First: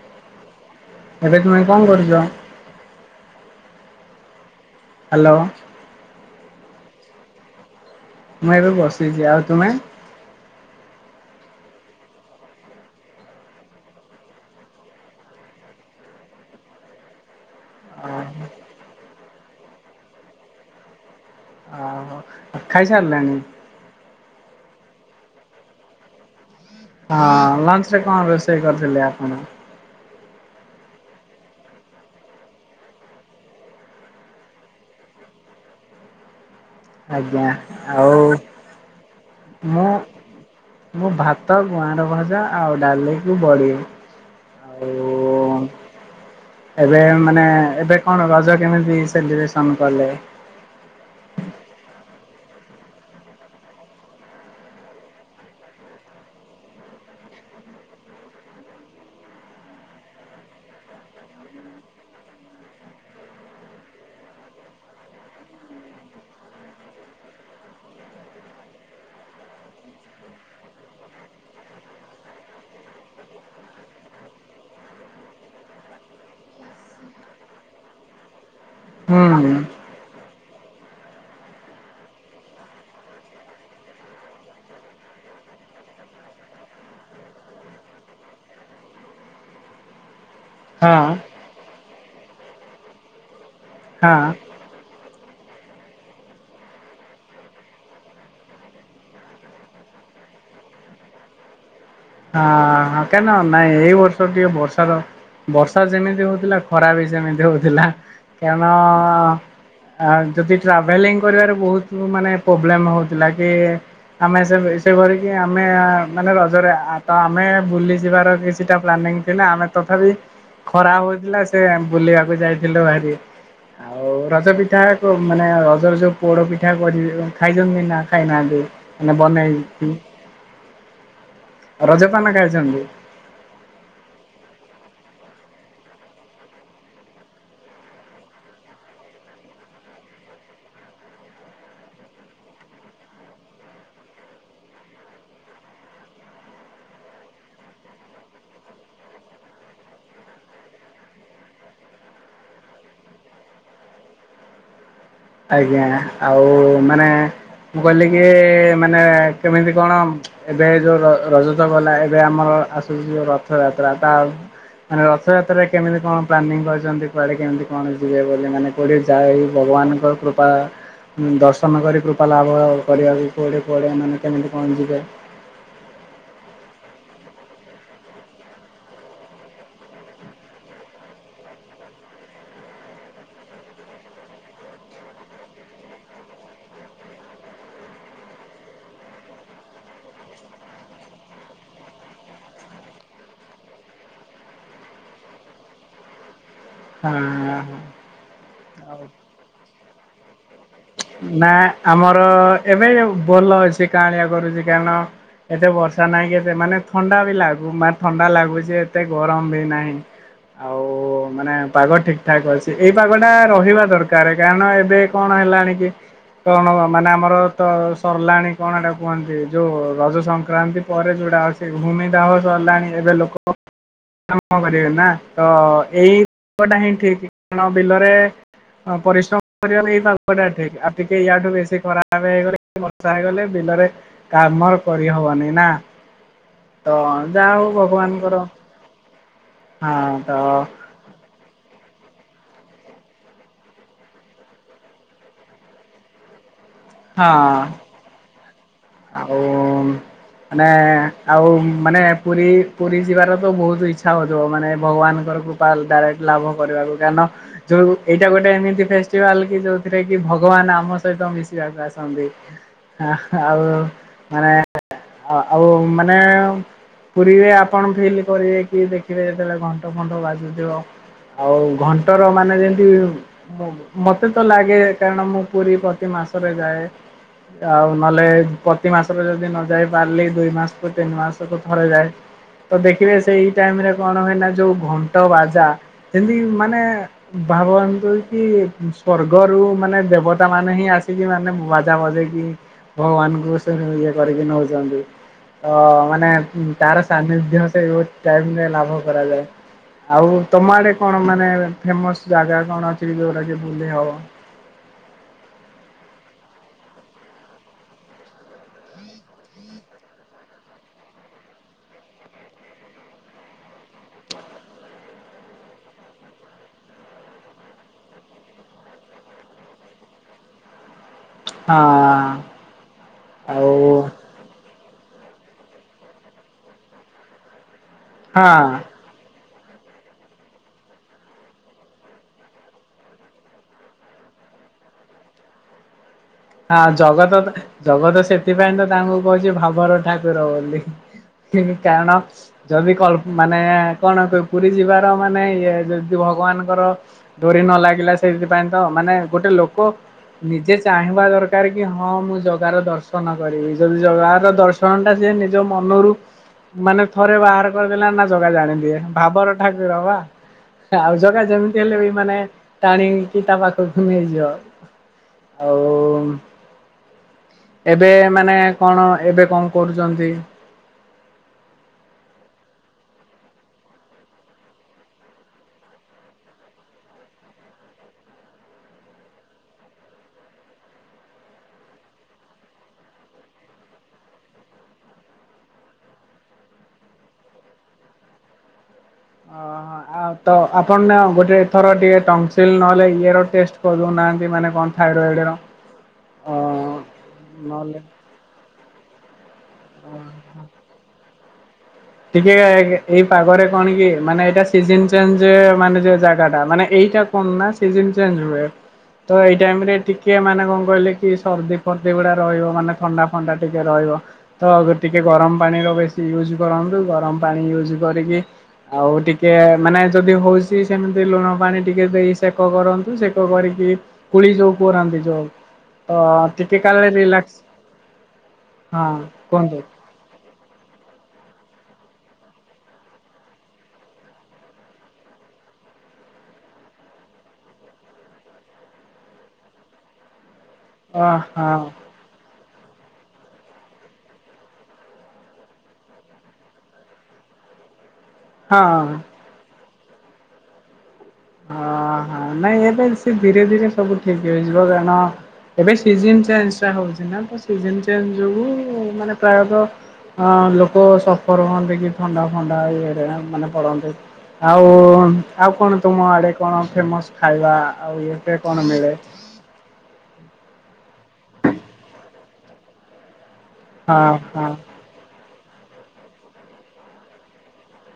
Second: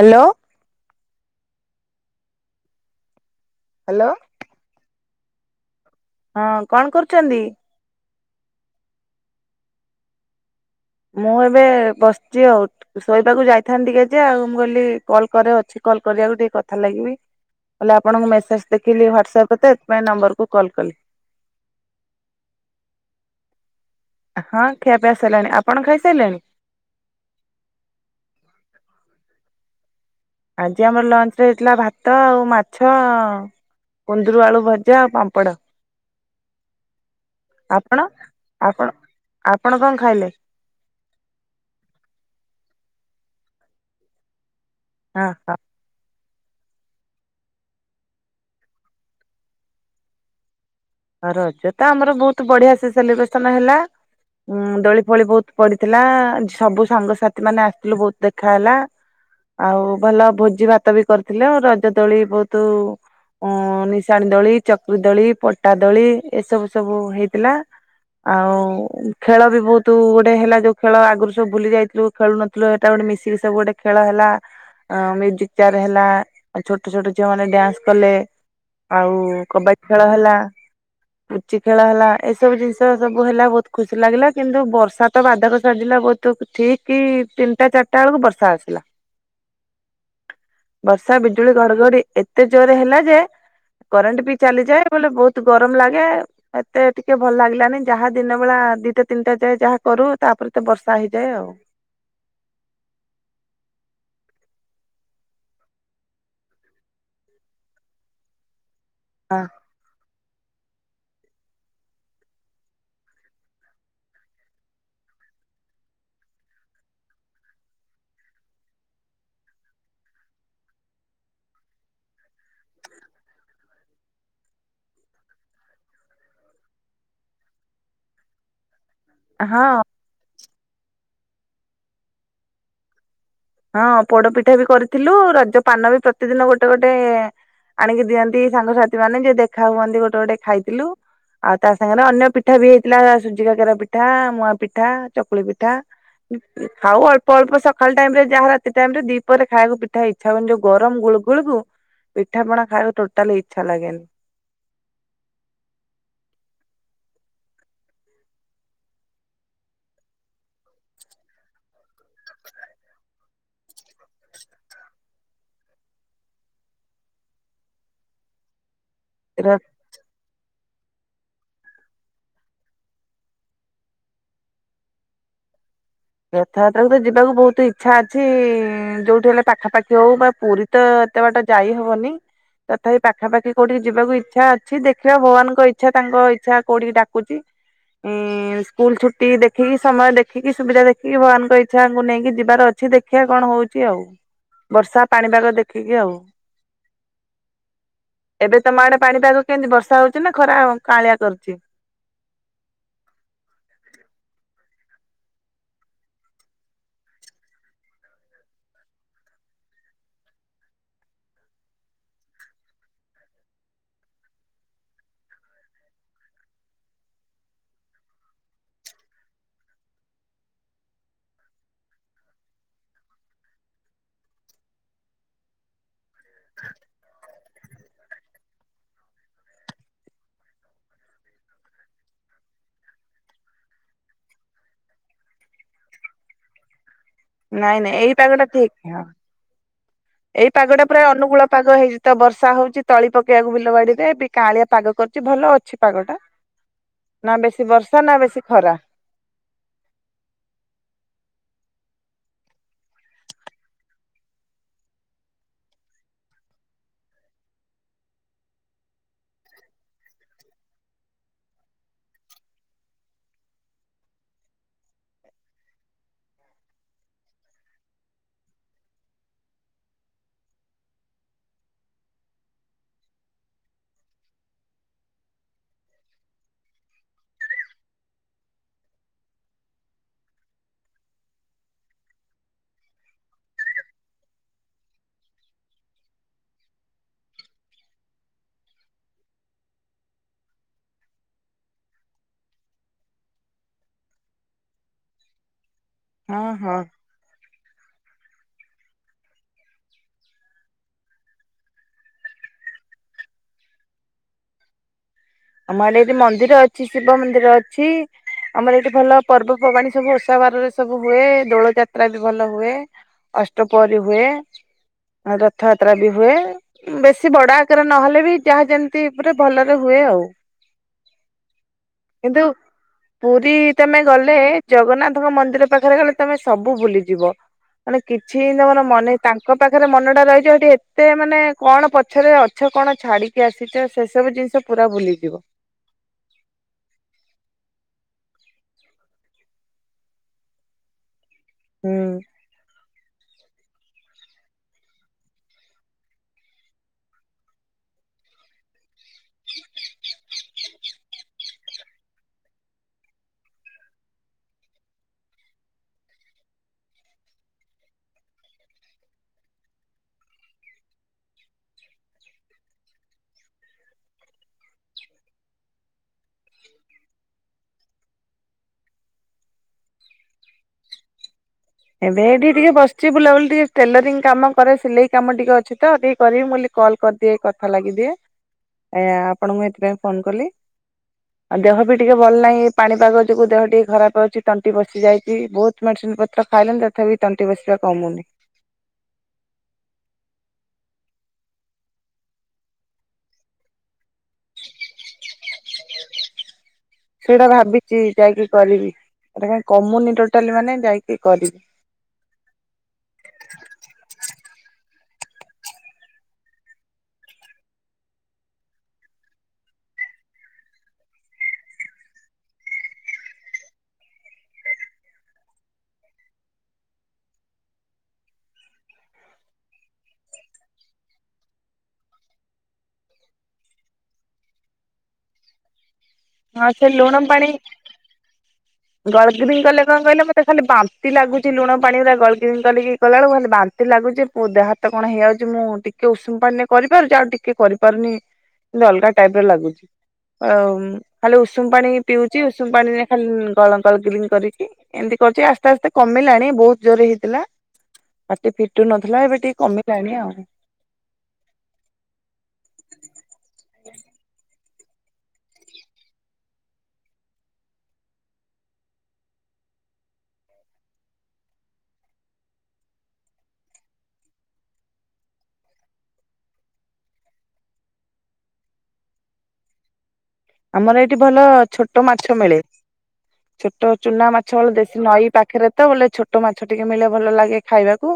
Hello. ଏବେ ତୁମେ କଣ କରୁଛି? ହ୍ୟାଲୋ। ହାଲୋ। ହଁ କଣ କରୁଛନ୍ତି? ମୁଁ ଏବେ ବସିଛି ଆଉ ତୁମେ? ମୁଁ ଏବେ ବସିଛି ଆଉ । ଶୋଇବାକୁ ଯାଇଥାନ୍ତି ଟିକେ ଯେ ଆଉ ମୁଁ କହିଲି କଲ୍ କରେ ଅଛି କଲ୍ କରିବାକୁ ଟିକେ କଥା ଲାଗିବି । କହିଲି ଆପଣଙ୍କ ମେସେଜ ଦେଖିଲି ହ୍ୱାଟସାପରେ ହେଥିପାଇଁ ନମ୍ବରକୁ କଲ କଲି । ଖାଇ ସାରିଲାଣି । ହଁ ଖିଆ ପିଆ ସରିଲାଣି ।ଆପଣ ଖାଇ ସାରିଲେଣି? ହଁ ଲଞ୍ଚ ରେ କଣ ରୋଷେଇ କରିଥିଲେ ଆପଣ? ଆଜି ଆମର ଲଞ୍ଚ ରେ ହେଇଥିଲା ଭାତ ଆଉ ମାଛ କୁନ୍ଦୁରୁ ଆଳୁ ଭଜା ପାମ୍ପଡ଼? ଆଜ୍ଞା ଆପଣ ଆଉ ଆପଣ ଆପଣ ମୁଁ କଣ ଖାଇଲେ? ମୁଁ ଭାତ ଗୁଆଁର ଭଜା ଆଉ ଡାଲି ବଡ଼ିି ହା ହ, ଏବେ ମାନେ ଏବେ କଣ ରଜ କେମିତି ସେଲିବ୍ରେସନ କଲେ? ହଁ ରଜ ତ ବଢିଆସେ ସେଲିବ୍ରେଶନ ହେଲା । ଉଁ ଦୋଳି ଫୋଳି ବହୁତ ପଡ଼ିଥିଲା । ସବୁ ସାଙ୍ଗ ସାଥି ମାନେ ଆସିଥିଲୁ ବହୁତ୍ ଦେଖାହେଲା ।ଆଉ ଭଲ ଭୋଜି ଭାତ ବି କରିଥିଲୁ। ରଜଦୋଳି ବହୁତ-ଉଁ-ନିଶାନି ଦୋଳି, ଚକ୍ରୀ ଦୋଳି ପଡି ପଟା ଦୋଳି ଏଇ ସବୁ ସବୁ ହେଇଥିଲା । ଆଉ ଖେଳ ବି ବହୁତ୍ ଗୋଟେ ହେଲା ଯଉ ଖେଳ ଆଗରୁ ସବୁ ଭୁଲିଯାଇଥିଲୁ, ଖେଳୁନଥିଲୁ ହେଟା ଗୋଟେ ମିଶିକି ସବୁ ଗୋଟେ ଖେଳ ହେଲା । ଆଁ- ମ୍ୟୁଜିକ ଚେୟାର ହେଲା, ଛୋଟ ଛୋଟ ଝିଅମାନେ ଡ୍ୟାନସ୍ କଲେ ହୁଁ ଆଉ କବାଡି ଖେଳ ହେଲା। ପୁଚି ଖେଳ ହେଲା। ଏସବୁ ଜିନିଷ ସବୁ ହେଲା ବହୁତ ଖୁସି ଲାଗିଲା । କିନ୍ତୁ ବର୍ଷା ତ ବାଧକ ସାଜିଲା ବହୁତ ଠିକ କି ତିନିଟା ଚାରିଟା ବେଳକୁ ବର୍ଷା ଆସିଲା । ହଁ ବର୍ଷା ବିଜୁଳି ଘଡଘଡି ଏତେ ଜୋରରେ ହେଲା ଯେ କରେଣ୍ଟ ହଁ। ବି ଚାଲିଯାଏ । କଲେ ବହୁତ୍ ଗରମ ଲାଗେ। ଏତେ ଟିକେ ଭଲ ଲାଗିଲାନି ଯାହା ଦିନବେଳା ଦୁଇଟା ତିନିଟା ଯାଏ ଯାହା କରୁ। ତା ପରେ ତ ବର୍ଷା ହୋଇଯାଏ ଆଉ । ହଁ ହଁ କେନ? ନାଇଁ ଏଇ ବର୍ଷ ଟିକେ ବର୍ଷାର-ବର୍ଷା ଯେମିତି ହଉଥିଲା ଖରା ବି ସେମିତି ହଉଥିଲା । କେନ୍ ଆ ଆ ଯଦି ଟ୍ରାଭେଲିଂ କରିବାରେ ବହୁତ ମାନେ ପ୍ରୋବ୍ଲେମ୍ ହେଉଥିଲା କି ଆମେ ସେ ସେଇ ଭଳିକି ଆମେ ମାନେ ରଜରେ ଆ-ତ ଆମେ ବୁଲି ଯିବାର କିଛିଟା ପ୍ଲାନିଂ ଥିଲା। ଆମେ ତଥାପି ଖରା ହଉଥିଲା ସେ ବୁଲିବାକୁ ଯାଇଥିଲୁ ଭାରି । ଆଉ ରଜ ପିଠାଯାକ ମାନେ ରଜର ଯୋଉ ପୋଡପିଠା କରି ଖାଇଚନ୍ତି ନା ଖାଇନାହାନ୍ତି? ମାନେ ହଁ ବନେଇକି ରଜ ପାନ ଖାଇ ଚନ୍ତି । ହଁ ପୋଡପିଠା ବି କରିଥିଲୁ । ରଜ ପାନ ବି ପ୍ରତିଦିନ ଗୋଟେ ଗୋଟେ ଆଣିକି ଦିଅନ୍ତି ସାଙ୍ଗସାଥି ମାନେ, ଯେ ଦେଖା ହୁଅନ୍ତି ଗୋଟେ ଗୋଟେ ଖାଇଥିଲୁ ଆଉ ତା ସାଙ୍ଗରେ ଅନ୍ୟ ପିଠା ବି ହେଇଥିଲା ସୁଜି କାକରା ପିଠା, ମୁହାଁ ପିଠା, ଚକୁଳି ପିଠା । ଖାଉ ଅଳ୍ପ ଅଳ୍ପ ସକାଳ ଟାଇମରେ ଯାହା ରାତି ଟାଇମ ରେ ଦ୍ଵିପହରେ ଖାଇବାକୁ ପିଠା ଇଛା ହୁଏନି । ଯୋଉ ଗରମ ଗୁଳଗୁଳକୁ ପିଠା ପଣା ଖାଇବାକୁ ଟୋଟାଲି ଇଚ୍ଛା ଲାଗେନି । ଆଜ୍ଞା । ଆଉ ମାନେ ମୁଁ କହିଲି କି ମାନେ କେମିତି କଣ ଏବେ ଯୋଉ ରଜ- ରଜ ତ ଗଲା । ଏବେ ଆମର ଆସୁଚି ଯୋଉ ରଥଯାତ୍ରା ତା ମାନେ ରଥଯାତ୍ରାରେ କେମିତି କଣ ପ୍ଲାନିଂ କରିଚନ୍ତି କୁଆଡେ କେମିତି କଣ ଯିବେ ବୋଲି ମାନେ ପଡ଼ି ଯାଏ ଭଗବାନଙ୍କ ର ଦର୍ଶନ କରି କୃପା ଲାଭ କରିବାକୁ କୁଆଡ଼େ କୁଆଡ଼େ ଏମାନେ କେମିତି କଣ ଯିବେ? ରଥଯାତ୍ରାକୁ ତ ଯିବାକୁ ବହୁତ ଇଚ୍ଛା ଅଛି, ଯୋଉଠି ହେଲେ ପାଖାପାଖି ହଉ ବା ପୁରୀ ତ ଏତେ ବାଟ ଯାଇ ହବନି। ତଥାପି ପାଖାପାଖି କୋଉଠିକି ଯିବାକୁ ଇଚ୍ଛା ଅଛି ଦେଖିବା ଭଗବାନଙ୍କ ଇଚ୍ଛା ତାଙ୍କ ଇଚ୍ଛା କୋଉଠିକି ଡାକୁଛି। ଉଁ ସ୍କୁଲ ଛୁଟି ଦେଖିକି ସମୟ ଦେଖିକି ସୁବିଧା ଦେଖ କି ଭଗବାନଙ୍କ ଇଚ୍ଛା ଆଙ୍କୁ ନେଇକି ଯିବାର ଅଛି ଦେଖିବା କଣ ହଉଛି ଆଉ। ବର୍ଷା ପାଣିପାଗ ଦେଖିକି ଆଉ। ହଁ। ହଁ। ଏବେ ତମ ଆଡେ ପାଣିପାଗ କେମିତି ବର୍ଷା? ର୍ଷା ହଉଚି ନା? ଖରା କାଁଳିଆ ନା କରୁଛି ଆମର ଏବେ ଭଲ ଅଚି କାହାଳିଆ କରୁଚି। କାରଣ ଏତେ ବର୍ଷା ନାହିଁ କି ଏତେ ମାନେ ଥଣ୍ଡା ବି ଲାଗୁ ମ ଥଣ୍ଡା ଲାଗୁଚି, ଏତେ ଗରମ ବି ନାହିଁ। ଆଉ ମାନେ ପାଗ ଠିକ ଠାକ୍ ଅଛି। ଏଇ ପାଗ ଟା ରହିବା ଦରକାର କାରଣ ଏବେ କଣ ହେଲା କି, କଣ ମାନେ ଆମର ତ ସରଲାଣି କଣ ଏଟା କୁହନ୍ତି ଯୋଉ ରଜ ସଂକ୍ରାନ୍ତି ପରେ ଯୋଉଟା ଅଛି ଭୂମିଦାହ ସରଲାଣି ଏବେ ଲୋକ କଣ କରିବେ ନା ତ ଏଇ କଡ଼ା ହିଁ ଠିକ୍। କଣ ବିଲରେ ହଁ ପରିଶ୍ରମ କରି ଆମେ ଏଇ ପାଉ। ହଟା ଠିକ ଆଉ ଟିକେ ୟାଠୁ ବେଶି ଖରାପ ହେଇଗଲେ ବର୍ଷା ହେଇଗଲେ ବିଲରେ କାମ କରିହବନି ନା। ତ ଯାହା ହଉ ନାଇଁ ନାଇଁ ଏଇ ପାଗ ଭଗବାନଙ୍କର ଟା ଠିକ ନୁହଁ। ହଁ ତ ଏଇ ପାଗଟା ପୁରା ଅନୁକୁଳ। ପାଗ ହେଇଚି ତ ବର୍ଷା ହଉଛି ତଳି ପକେଇବାକୁ ବିଲ ବାଡିରେ ବି କାଳିଆ ପାଗ କରୁଛି ଭଲ ଅଛି ପାଗ ଟା। ହଁ ନା ବେଶୀ ବର୍ଷା ନା ବେଶୀ ଖରା। ଆଉ ମାନେ ଆଉ ମାନେ ପୁରୀ ପୁରୀ ଯିବାର ତ ବହୁତ ଇଚ୍ଛା ହଉଥିବ, ମାନେ ଭଗବାନଙ୍କର କୃପା ଡାଇରେକ୍ଟ ଲାଭ କରିବାକୁ କାରଣ ଯୋଉ ଏଇଟା ଗୋଟେ ଏମିତି ଫେଷ୍ଟିଭାଲ କି ଯୋଉଥିରେ କି ଭଗବାନ ଆମ ସହିତ ମିଶିବାକୁ ଆସନ୍ତି। ଆଉ ମାନେ ଆଉ ମାନେ ପୁରୀରେ ଆପଣ ଫିଲ୍ କରିବେ କି ଦେଖିବେ ଯେତେବେଳେ ଘଣ୍ଟ ଫଣ୍ଟ ବାଜୁଥିବ ଆଉ ଘଣ୍ଟର ମାନେ ଯେମିତି ମତେ ତ ଲାଗେ କାରଣ ମୁଁ ପୁରୀ ପ୍ରତି ମାସରେ ଯାଏ ଆଉ ନହେଲେ ପ୍ରତି ମାସରେ ଯଦି ନ ଯାଇ ପାରିଲି ଦୁଇ ମାସକୁ ତିନି ମାସକୁ ଥରେ ଯାଏ ତ ଦେଖିବେ ସେଇ ଟାଇମ୍ ରେ କଣ ହୁଏନା ଯୋଉ ଘଣ୍ଟ ବାଜା ଯେମିତି ମାନେ ଭାବନ୍ତୁ କି ସ୍ଵର୍ଗରୁ ମାନେ ଦେବତା ମାନେ ହିଁ ଆସିକି ମାନେ ବାଜା ବାଜେଇକି ଭଗବାନଙ୍କୁ ଇଏ କରିକି ନଉଚନ୍ତି। ଅ ମାନେ ହଁ ହଁ ତାର ସାନିଧ୍ୟ ସେଇ ରେ ଲାଭ କରାଯାଏ। ଆଉ ତମ ଆଡେ କଣ ମାନେ ଫେମସ ଜାଗା କଣ ଅଛି ଯୋଉଟା କି ବୁଲି ହବ? ଆମ ଆଡ଼େ ଏଠି ମନ୍ଦିର ଅଛି ଶିବ ମନ୍ଦିର ଅଛି। ଆମର ଏଇଠି ଭଲ ପର୍ବପର୍ବାଣି ସବୁ ଓଷା ବାରରେ ସବୁ ହୁଏ। ଦୋଳ ଯାତ୍ରା ବି ଭଲ ହୁଏ। ଅଷ୍ଟପହରି ହୁଏ ରଥଯାତ୍ରା ବି ହୁଏ। ବେଶୀ ବଡ ଆକାରରେ ନହେଲେ ବି ଯାହା ଯେମିତି ପ ଭଲରେ ହୁଏ ଆଉ। ହଁ କିନ୍ତୁ ପୁରୀ ଆଉ ତମେ ଗଲେ ଜଗନ୍ନାଥ ଙ୍କ ମନ୍ଦିର ପାଖରେ ଗଲେ ତମେ ସବୁ ଭୁଲିଯିବ। ମାନେ କିଛି ହଁ। ତାଙ୍କ ମନେ ତାଙ୍କ ତାଙ୍କ ପାଖରେ ମନଟା ରହିଛି ଏଠି ଏତେ ମାନେ କଣ ପଛରେ ଅଛ କଣ ଛାଡ଼ିକି ଆସିଛ ସେସବୁ ଜିନିଷ ପୁରା ଭୁଲି [unintelligible] ହଁ ଜଗତ ତ ଜଗତ ସେଥିପାଇଁ ତ ତାଙ୍କୁ କହୁଛି ଭାବର ଠାକୁର ବୋଲି। ସେବି ହୁଁ କାରଣ ଯଦି କଳ୍ପ ମାନେ କଣ ପୁରୀ ଯିବାର ମାନେ ଇଏ ଯଦି ଭଗବାନଙ୍କର ଡୋରି ନ ଲାଗିଲା ସେଇଥିପାଇଁ ତ ମାନେ ଗୋଟେ ଲୋକ ନିଜେ ଚାହିଁବା ଦରକାର କି ହଁ ମୁଁ ଜଗା ର ଦର୍ଶନ କରିବି ଯଦି ଜଗାର ଦର୍ଶନ ଟା ସି ନିଜ ମନରୁ ମାନେ ଥରେ ବାହାର କରିଦେଲା ନା ଜଗା ଜାଣି ଦିଏ ଭାବର ଠାକୁର ବା ଆଉ ଜଗା ଯେମିତି ହେଲେ ବି ମାନେ ଟାଣିକି ତା ପାଖକୁ ନେଇଯିବ ଆଉ ଏବେ ମାନେ କଣ ଏବେ କଣ କରୁଛନ୍ତି? ଏବେ ଏଠି ଟିକେ ବସିଛି ବୁଲାବୁଲି ଟିକେ ଟେଲରିଂ କାମ କରେ ସିଲେଇ କାମ ଟିକେ ଅଛି ତ ଟିକେ କରିବି ମୁ ବ କଲ କରିଦିଏ କଥା ଲାଗିଦିଏ ଆପଣ ମୁଁ ଏଥିପାଇଁ ଫୋନ କଲି ଆଉ ଦେହ ବି ଟିକେ ଭଲ ନାହିଁ ପାଣିପାଗ ଯୋଗୁଁ ଦେହ ଟିକେ ଖରାପ ଅଛି ତଣ୍ଟି ବସି ଯାଇଛି ବହୁତ ମେଡିସିନ ପ ଖାଇଲେନ ତଥାପି ତଣ୍ଟି ବସିବା କମୁନି। ଅ ଆଉ ତ ଆପଣ ନା ଗୋଟେ ଏଥର ଟିକେ ଟଂସିଲ ନହେଲେ ଇଏ ର ଟେଷ୍ଟ କରିଦଉନାହାନ୍ତି ମାନେ କଣ ଥାଇରଏଡ଼ ର ଅ ସେଇଟା ନହେଲେ ଭାବିଛି ଯାଇକି କରିବି ଏଟା କାଇଁ କମୁନି ଟୋଟାଲି ମାନେ ଯାଇକି କରିିବି। ଟିକେ ଏଇ ପାଗରେ କଣ କି ମାନେ ଏଇଟା ସିଜିନ୍ ଚେଞ୍ଜ ମାନେ ଯେ ଜାଗା ଟା ମାନେ ଏଇଟା କଣ ନା ସିଜନ ଚେଞ୍ଜ ହୁଏ। ତ ଏଇ ଟାଇମ ରେ ଟିକେ ମାନେ କଣ କହିଲେ କି ସର୍ଦି ଫର୍ଦି ଗୁଡା ରହିବ ମାନେ ଥଣ୍ଡା ଫଣ୍ଡା ଟିକେ ରହିବ ତ ଟିକେ ଗରମ ପାଣିର ବେଶୀ ୟୁଜ କରନ୍ତୁ। ଗରମ ପାଣି ୟୁଜ କରିକି ଆଉ ଟିକେ ମାନେ ଯଦି ହଉଛି ସେମିତି ଲୁଣ ପାଣି ଟିକେ ଦେଇ ସେକ କରନ୍ତୁ ସେକ କରିକି କୁଳି ଯୋଉ କରନ୍ତି ଯୋଉ ତ ହଁ ଟିକେ ସେ କାଳେ ଲୁଣ ପାଣି ରିଲାକ୍ସ ହଁ ଗ୍ଲଗରିଙ୍ଗ କୁହନ୍ତୁ କଲେ କଣ କହିଲେ ମତେ ଖାଲି ବାନ୍ତି ଲାଗୁଛି ଲୁଣ ପାଣି ଗୁଡା ଗ୍ଲଗିରିଙ୍ଗ କି କଲା ବେଳକୁ ଖାଲି ବାନ୍ତି ଲାଗୁଛି ମୋ ଦେହ ହାତ କଣ ହେଇଯାଉଛି ମୁଁ ଟିକେ ଉଷୁମ ପାଣିରେେ କରିପାରୁଛି ଆଉ ଟିକେ କରିପାରୁନି ଟିକେ ଅଲଗା ଟାଇପ ର ଲାଗୁଛି ଆଉ ଅ ଖାଲି ଉଷୁମ ପାଣି ହଁ ପିଉଛି ଉ ଉଷୁମ ପାଣିରେ ଖାଲି ଗଳ ଗଳ ଙ୍ଗି କରିକି ଏମିତି କରୁଛି ଆସ୍ତେ ଆସ୍ତେ କମିଲାଣି ବହୁତ ଜୋରରେ ହେଇଥିଲା। ପାଟି ଫିଟୁ ହଁ। ନଥିଲା ଏବେ ଟିକେ କମି ଜାଣି ଆଉ। ଓହୋ ନାଇଁ ଏବେ ସେ ଧୀରେ ଧୀରେ ସବୁ ଠିକ ଇଯିବ କାରଣ ଏବେ ସିଜିନ ଚେଞ୍ଜ ଟା ହଉଛି ନା ତ ସିଜନ ଚେଞ୍ଜ ଯୋଗୁ ମାନେ ପ୍ରାୟତଃ ଲୋକ ସଫର ହୁଅନ୍ତି କି ଥଣ୍ଡା ଫଣ୍ଡା ଇଏରେ ମାନେ ପଡନ୍ତି ଆଉ ଆଉ କଣ? ତୁମ ଆଡେ କଣ ଫେମସ ଖାଇବା ଆଉ ଇଏ ଫିଏ କଣ ମିଳେ? ଆମର ଏଇଠି ଭଲ ଛୋଟ ମାଛ ମିଳେ। ଛୋଟ ଚୁନା ହଁ ମାଛ ହଁ ବେଳ ଦେଶୀ ନଈ ପାଖରେ ତ ବୋଲେ ଛୋଟ ମାଛ ଟିକେ ମିଳେ ଭଲ ଲାଗେ ଖାଇବାକୁ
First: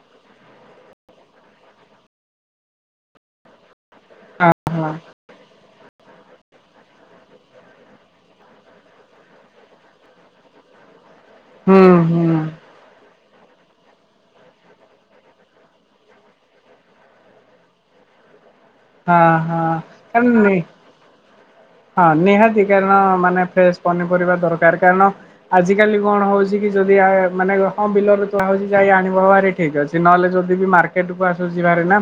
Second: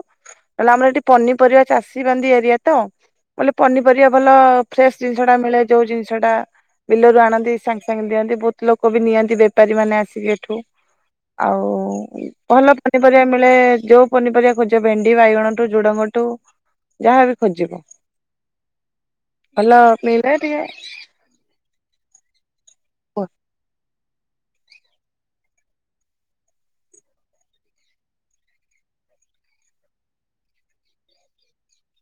ବଲେ ଆମର ଏଠି ପନିପରିବା ଚାଷୀ ବାନ୍ଧି ଏରିଆ ତ ବୋଲେ ପନି ପରିବା ଭଲ ଫ୍ରେସ ହଁ ଜିନିଷ ଟା ମିଳେ ଯୋଉ ଜିନିଷ ଟା ବିଲରୁ ଆଣନ୍ତି ସାଙ୍ଗେ ସାଙ୍ଗେ ଦିଅନ୍ତି ବହୁତ ଲୋକ ବି ନିଅନ୍ତି ବେପାରୀ ମାନେ ଆସିକି ଏଠୁ। ଆଉ ହୁଁ ହୁଁ ଭଲ ପନିପରିବା ମିଳେ ଯୋଉ ପନିପରିବା ଖୋଜିବ ଭେଣ୍ଡି ବାଇଗଣଠୁ ଝୁଡଙ୍ଗଠୁ ଯାହାବି ଖୋଜିବ। ହଁ ହଁ ଭଲ ମିଳେ ସେମି ଟିକେ ହଁ ନିହାତି ତେଲ ମାନେ ଫ୍ରେସ। ପନିପରିବା ଦରକାର କାରଣ ଆଜିକାଲି କଣ ହଉଛି କି ଯଦି ଅଁ ମାନେ ହଁ ବିଲରେ ତୋଳା ହଉଛି ଯାଇ ଆଣିବ ଭାରି ଠିକ ଅଛି ନହେଲେ ଯଦି ବି ମାର୍କେଟ କୁ ଆସୁଛି ବାହାରି ନା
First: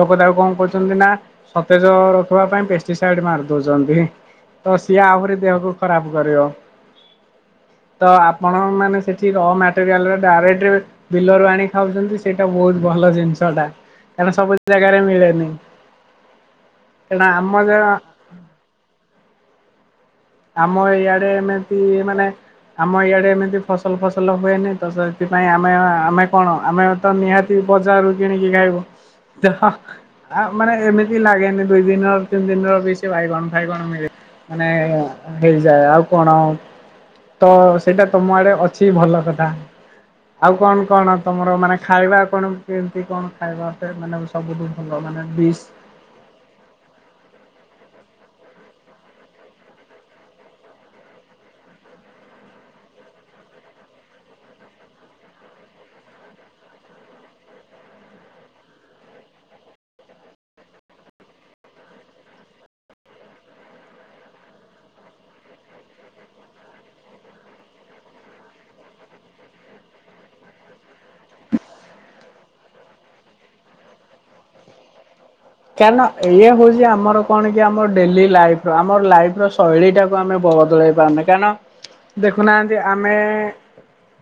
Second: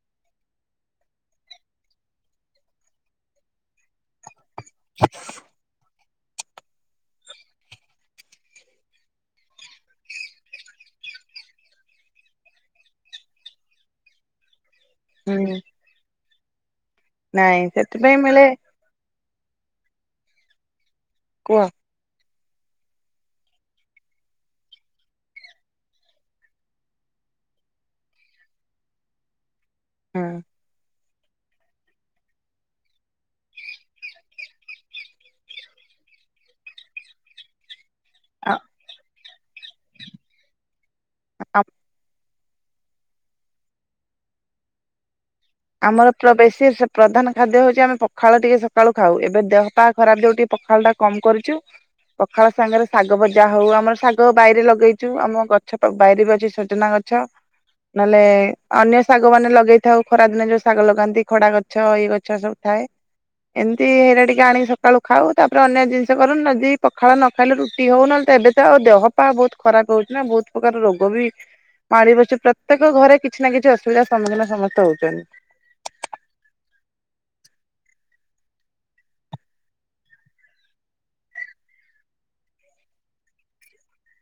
ଲୋକ ତାକୁ କଣ କରୁଛନ୍ତି ନା। ସତେଜ ରଖିବା ପାଇଁ ପେଷ୍ଟିସାଇଡ ମାରି ଦଉଛନ୍ତି। ତ ସିଏ ଆହୁରି ଦେହକୁ ଖରାପ। କରିବ ତ ଆପଣ ମାନେ ସେଠି ରମ୍ୟାଟେରିଆଲ ଡାଇରେକ୍ଟ ବିଲ ରୁ ଆଣି ଖାଉଛନ୍ତି ସେଇଟା ବହୁତ ଭଲ ଜିନିଷଟା କାରଣ ସବୁବେଳେ। ଜାଗାରେ ମିଳେନି। ହୁଁ କାରଣ ନାଇଁ ଆମ ସେଥିପାଇଁ ମିଳେ। ଆମ ଏଇ। ଆଡେ କୁହ ଏମିତି ମାନେ। ଆମ ଇଆଡେ ଏମିତି ଫସଲ ଫସଲ ହୁଏନି ତ ସେଥିପାଇଁ ଆମେ ଆମେ କଣ ଆମେ ତ ନିହାତି ବଜାରରୁୁ କିଣିକି ଖାଇବୁ ତ। ଆ ହୁଁ। ମାନେ ଏମତି। ଲାଗେନି ଦୁଇ ଦିନର ତିନି ଦିନର ବି ସେ ବାଇଗଣ ଫାଇଗଣ ମିଳେ ମାନେ। ହେଇଯାଏ ଆଉ କଣ ଆ ତ ସେଇଟା ତୁମ ଆଡ଼େ ଅଛି ଭଲ କଥା। ଆଉ କଣ? କଣ ତମର ମାନେ ଖାଇବା ଆପଣ କେମିତି କଣ ଖାଇବା ସେେ ମାନେ ସବୁଠୁ ଭଲ ମାନେ। ଡିସ୍ ଆମର ପ୍ରବେଶୀ ପ୍ରଧାନ ଖାଦ୍ୟ ହଉଛି ଆମା ପକ୍ ପଖାଳ ଟିକେ ସକାଳୁ ଖାଉ ଏବେ ଦେହପା ଖରାପ ହେଉଛି ଟିକେ ପଖାଳ ଟା କମ କରୁଛୁ ପଖାଳ ସାଙ୍ଗରେ ଶାଗ ଭଜା ହଉ ଆମର ଶାଗ ବାଇରେ ଲଗେଇଛୁ ଆମ ଗଛ ବାଇରେ ବି ଅଛି ସଜନା ଗଛ ନହେଲେ ଅନ୍ୟ ଶାଗ ମାନେ ଲଗେଇଥାଉ। ଖରାଦିନେ ଯୋଉ ଶାଗ ଲଗାନ୍ତି ଖଡ଼ା ଗଛ ଏଇ ଗଛ ସବୁ ଥାଏ ଏମିତି ହେଇରା ଟିକେ ଆଣିକି ସକାଳୁ ଖାଉ ତାପରେ ଅନ୍ୟ ଜିନିଷ କରୁନ ଯଦି ପଖାଳ ନ ଖାଇଲେୁ ରୁଟି ହଉ ନହେଲେ ତ ଏବେ ତ ଆଉ ଦେହ ପା ବହୁତ ଖରାପ ହଉଛି ନା ବହୁତ ପ୍ରକାର ରୋଗ ବି ମାଡ଼ି ବସିଛି ପ୍ରତ୍ୟେକ ଘରେ କିଛି ନା କିଛି ଅସୁବିଧାର ସମ୍ମୁଖୀନ ସମସ୍ତେ ହଉଚୁ। [unintelligible] କାରଁଣ ଇଏ ହଉଛି ଆମର କଣ କି ଆମ ଡେଲି ଲାଇଫ ର ଆମର ଲାଇଫ ର ଶୈଳୀ ଟାକୁ ଆମେ ବଦଳେଇ ପାରୁନେ କାରଣ ଦେଖୁନାହାନ୍ତି ଆମେ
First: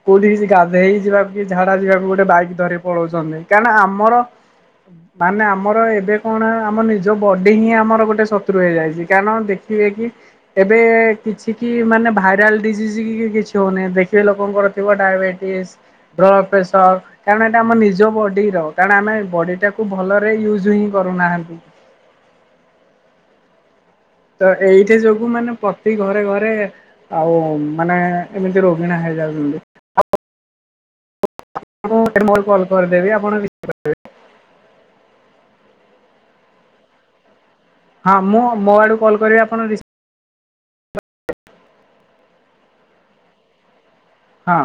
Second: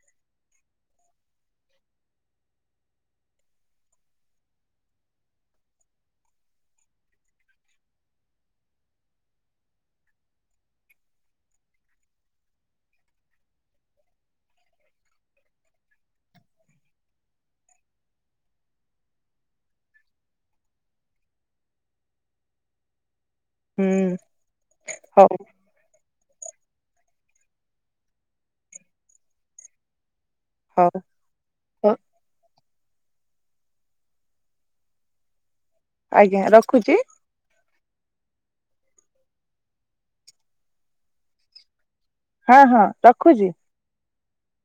କୋଉଠିକି ଗାଧେଇ ଯିବାକୁ କି ଝାଡା ଯିବାକୁ ଗୋଟେ ବାଇକ୍ ଧରି ପଳାଉଛନ୍ତି କାରଣ ଆମର ମାନେ ଆମର ଏବେ କଣ ଆମ ନିଜ ବଡ଼ି ହିଁ ଆମର ଗୋଟେ ଶତ୍ରୁ ହୋଇଇଯାଇଛି କାରଣ ଦେଖିବେ କି ଏବେ କିଛି କି ମାନେ ଭାଇରାଲ ଡିଜିଜି କି କିଛି ହେଉନି ଦେଖିବେ ଲୋକଙ୍କର ଥିବ ଡାଇବେଟିସ୍ ବ୍ଲଡ଼ ପ୍ରେସର କାରଣ ଏଇଟା ଆମ ନିଜ ବଡ଼ିର କାରଣ ଆମେ ବଡ଼ିଟାକୁ ଭଲରେ ୟୁଜ୍ ହିଁ କରୁନାହାନ୍ତି। ହୁଁ ତ ଏଇଠି ଯୋଗୁ ହଉ ମାନେ ପ୍ରତି ଘରେ ଘରେ ଆଉ ମାନେ ଏମିତି ରୋଗୀଣ ହେଇଯାଉଛନ୍ତି। ହଉ। ହଉ ମଲ ମଲ୍। କରିଦେବି ଆପଣ [unintelligible] ଆଜ୍ଞା ରଖୁଛି। ହଁ ମୁଁ ମୋ ଆଡକୁ କଲ୍ କରିବି ଆପଣ ରିସ ହଁ ହଁ ରଖୁଛି। ହଁ।